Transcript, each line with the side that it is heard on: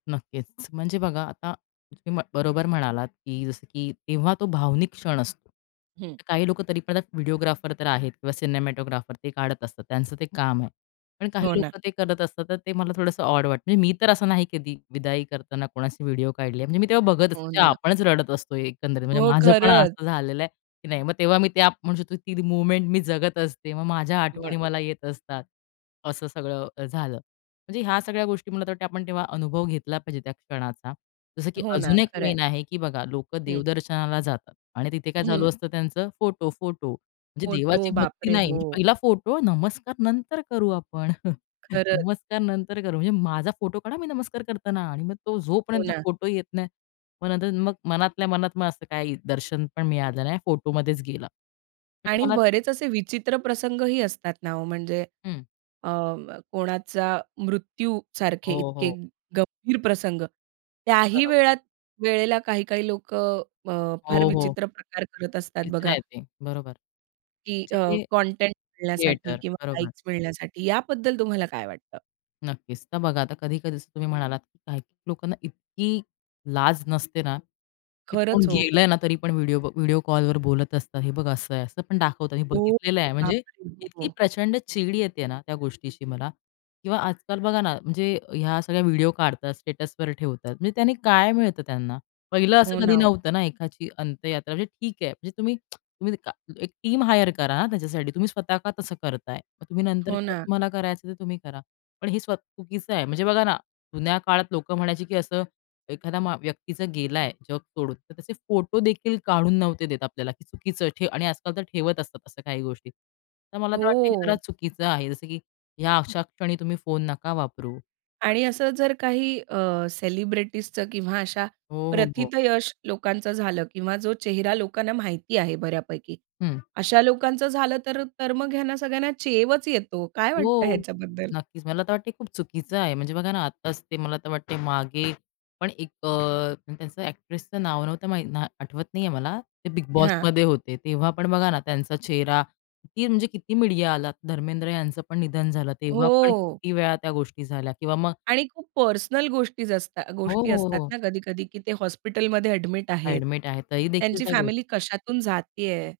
left: नक्कीच, म्हणजे बघा आता तुम्ही बरोबर म्हणालात की जसं की तेव्हा तो भावनिक क्षण असतो.
right: हं.
left: तर काही लोकं तरी पण व्हिडिओग्राफर तर आहेत किंवा सिनेमॅटोग्राफर ते काढत असतात त्यांचं ते काम आहे. पण काही
right: हो ना.
left: लोकं ते करत असतात, तर ते मला थोडंसं ऑड वाटतं. म्हणजे मी तर असं नाही कधी विदाई करताना, कोणशी व्हिडिओ काढली आहे. म्हणजे मी तेव्हा बघत असतो,
right: हो
left: की
right: ना.
left: आपणच रडत असतो एकंदरीत म्हणजे
right: हो,
left: माझं पण
right: खरंच.
left: असं झालेलं आहे, की नाही मग तेव्हा मी ते आप म्हणू शकतो ती मूव्हमेंट मी जगत असते, मग माझ्या आठवणी मला
right: बरोबर.
left: येत असतात. असं सगळं झालं. म्हणजे ह्या सगळ्या गोष्टी मला तर वाटते आपण तेव्हा अनुभव घेतला पाहिजे त्या क्षणाचा. जसं की
right: हो ना,
left: अजून एक
right: खरंय.
left: मेन आहे की बघा लोकं
right: हं.
left: देवदर्शनाला जातात आणि तिथे काय चालू
right: हं.
left: असतं त्यांचं फोटो-फोटो म्हणजे
right: फोटो,
left: देवाची
right: बाप
left: भक्ती
right: रे!
left: नाही.
right: हो.
left: पहिला फोटो, नमस्कार नंतर करू आपण.
right: खरंच.
left: नमस्कार नंतर करू, म्हणजे माझा फोटो काढा मी नमस्कार करताना आणि मग तो जो
right: हो
left: पर्यंत
right: ना.
left: फोटो येत नाही. मग नंतर मग मनातल्या मनात मग असं काही दर्शन पण मिळालं नाही फोटोमध्येच गेला. म्हणजे
right: आणि
left: मनात
right: बरेच असे विचित्र प्रसंग ही असतात ना, ओ म्हणजे
left: हं.
right: अ, कोणाचा मृत्यू सारखे
left: हो,
right: इतके
left: हो.
right: गंभीर प्रसंग, त्याही
left: बरोबर.
right: वेळात वेळेला काही काही लोकं अ, फार
left: हो, हो.
right: विचित्र प्रकार करत असतात
left: तिच
right: बघा.
left: आहे ते. बरोबर
right: की अ,
left: म्हणजे
right: कंटेंट मिळण्यासाठी
left: थिएटर
right: किंवा
left: बरोबर.
right: लाईक्स मिळण्यासाठी याबद्दल तुम्हाला काय वाटतं?
left: नक्कीच. तर बघा, आता कधी-कधी जसं तुम्ही म्हणालात, की काही लोकांना इतकी लाज नसते ना, ते कोण
right: खरंच ओ.
left: गेलं ना, तरी पण व्हिडिओ, व्हिडिओ कॉलवर बोलत असतात, हे बघा असं आहे, असं पण दाखवतात. हे
right: ओ,
left: बघितलेलं आहे
right: बाप
left: म्हणजे
right: रे! हो,
left: इतकी
right: हो.
left: प्रचंड चिड येते ना, त्या गोष्टीची मला. किंवा आजकाल बघा ना, म्हणजे ह्या सगळ्या व्हिडिओ काढतात, स्टेटसवर ठेवतात, म्हणजे त्यांनी काय मिळतं त्यांना? पहिलं
right: हो
left: असं कधी
right: ना, ओ.
left: नव्हतं ना, एकाची अंत्ययात्रा म्हणजे ठीक आहे, म्हणजे तुम्ही, तुम्ही एक टीम हायर करा ना, त्याच्यासाठी. तुम्ही स्वतः का तसं करताय? मग तुम्ही नंतर
right: हो
left: काय
right: ना.
left: तुम्हाला करायचं ते तुम्ही करा. पण हे स्व चुकीचं आहे. म्हणजे बघा ना, जुन्या काळात लोकं म्हणायची की असं एखाद्या मा व्यक्तीचं गेलाय जग सोडून, तर तसे फोटो देखील काढून नव्हते देत आपल्याला. चुकीचं आणि आजकाल तर ठेवत असतात अशा काही गोष्टी. तर मला तर वाटत हे जरा
right: हो.
left: चुकीचं आहे, जसं की ह्या अशा क्षणी तुम्ही फोन नका वापरू
right: आणि
left: आणि
right: असं जर काही अ, सेलिब्रिटीजचं किंवा अशा
left: हो, हो, हो.
right: प्रथितयश लोकांचं झालं किंवा जो चेहरा लोकांना माहिती आहे बऱ्यापैकी
left: हं.
right: अशा लोकांचं झालं तर तर मग ह्यांना सगळ्यांना चेवच येतो. काय वाटतं
left: हो,
right: ह्याच्याबद्दल?
left: नक्कीच, मला तर वाटतंय खूप चुकीचं आहे. म्हणजे बघा ना, आताच ते मला तर वाटतंय मागे पण एक अ, त्याचं एक्ट्रेसचं नाव नव्हतं माहीत आठवत नाहीये मला ते बिग
right: हां.
left: बॉसमध्ये होते. तेव्हा पण बघा ना त्यांचा चेहरा किती म्हणजे किती मीडिया आला धर्मेंद्र यांचं पण निधन झालं, तेव्हा पण
right: हो.
left: किती वेळा त्या गोष्टी झाल्या किंवा मग
right: आणि खूप पर्सनल गोष्टी असतात
left: हो,
right: गोष्टी
left: हो,
right: असतात
left: हो.
right: ना, कधी-कधी की ते हॉस्पिटलमध्ये एडमिट आहेत.
left: ॲडमिट आहे. तरी देखील
right: त्यांची
left: त्या गोष्टी
right: फॅमिली कशातून जातीये?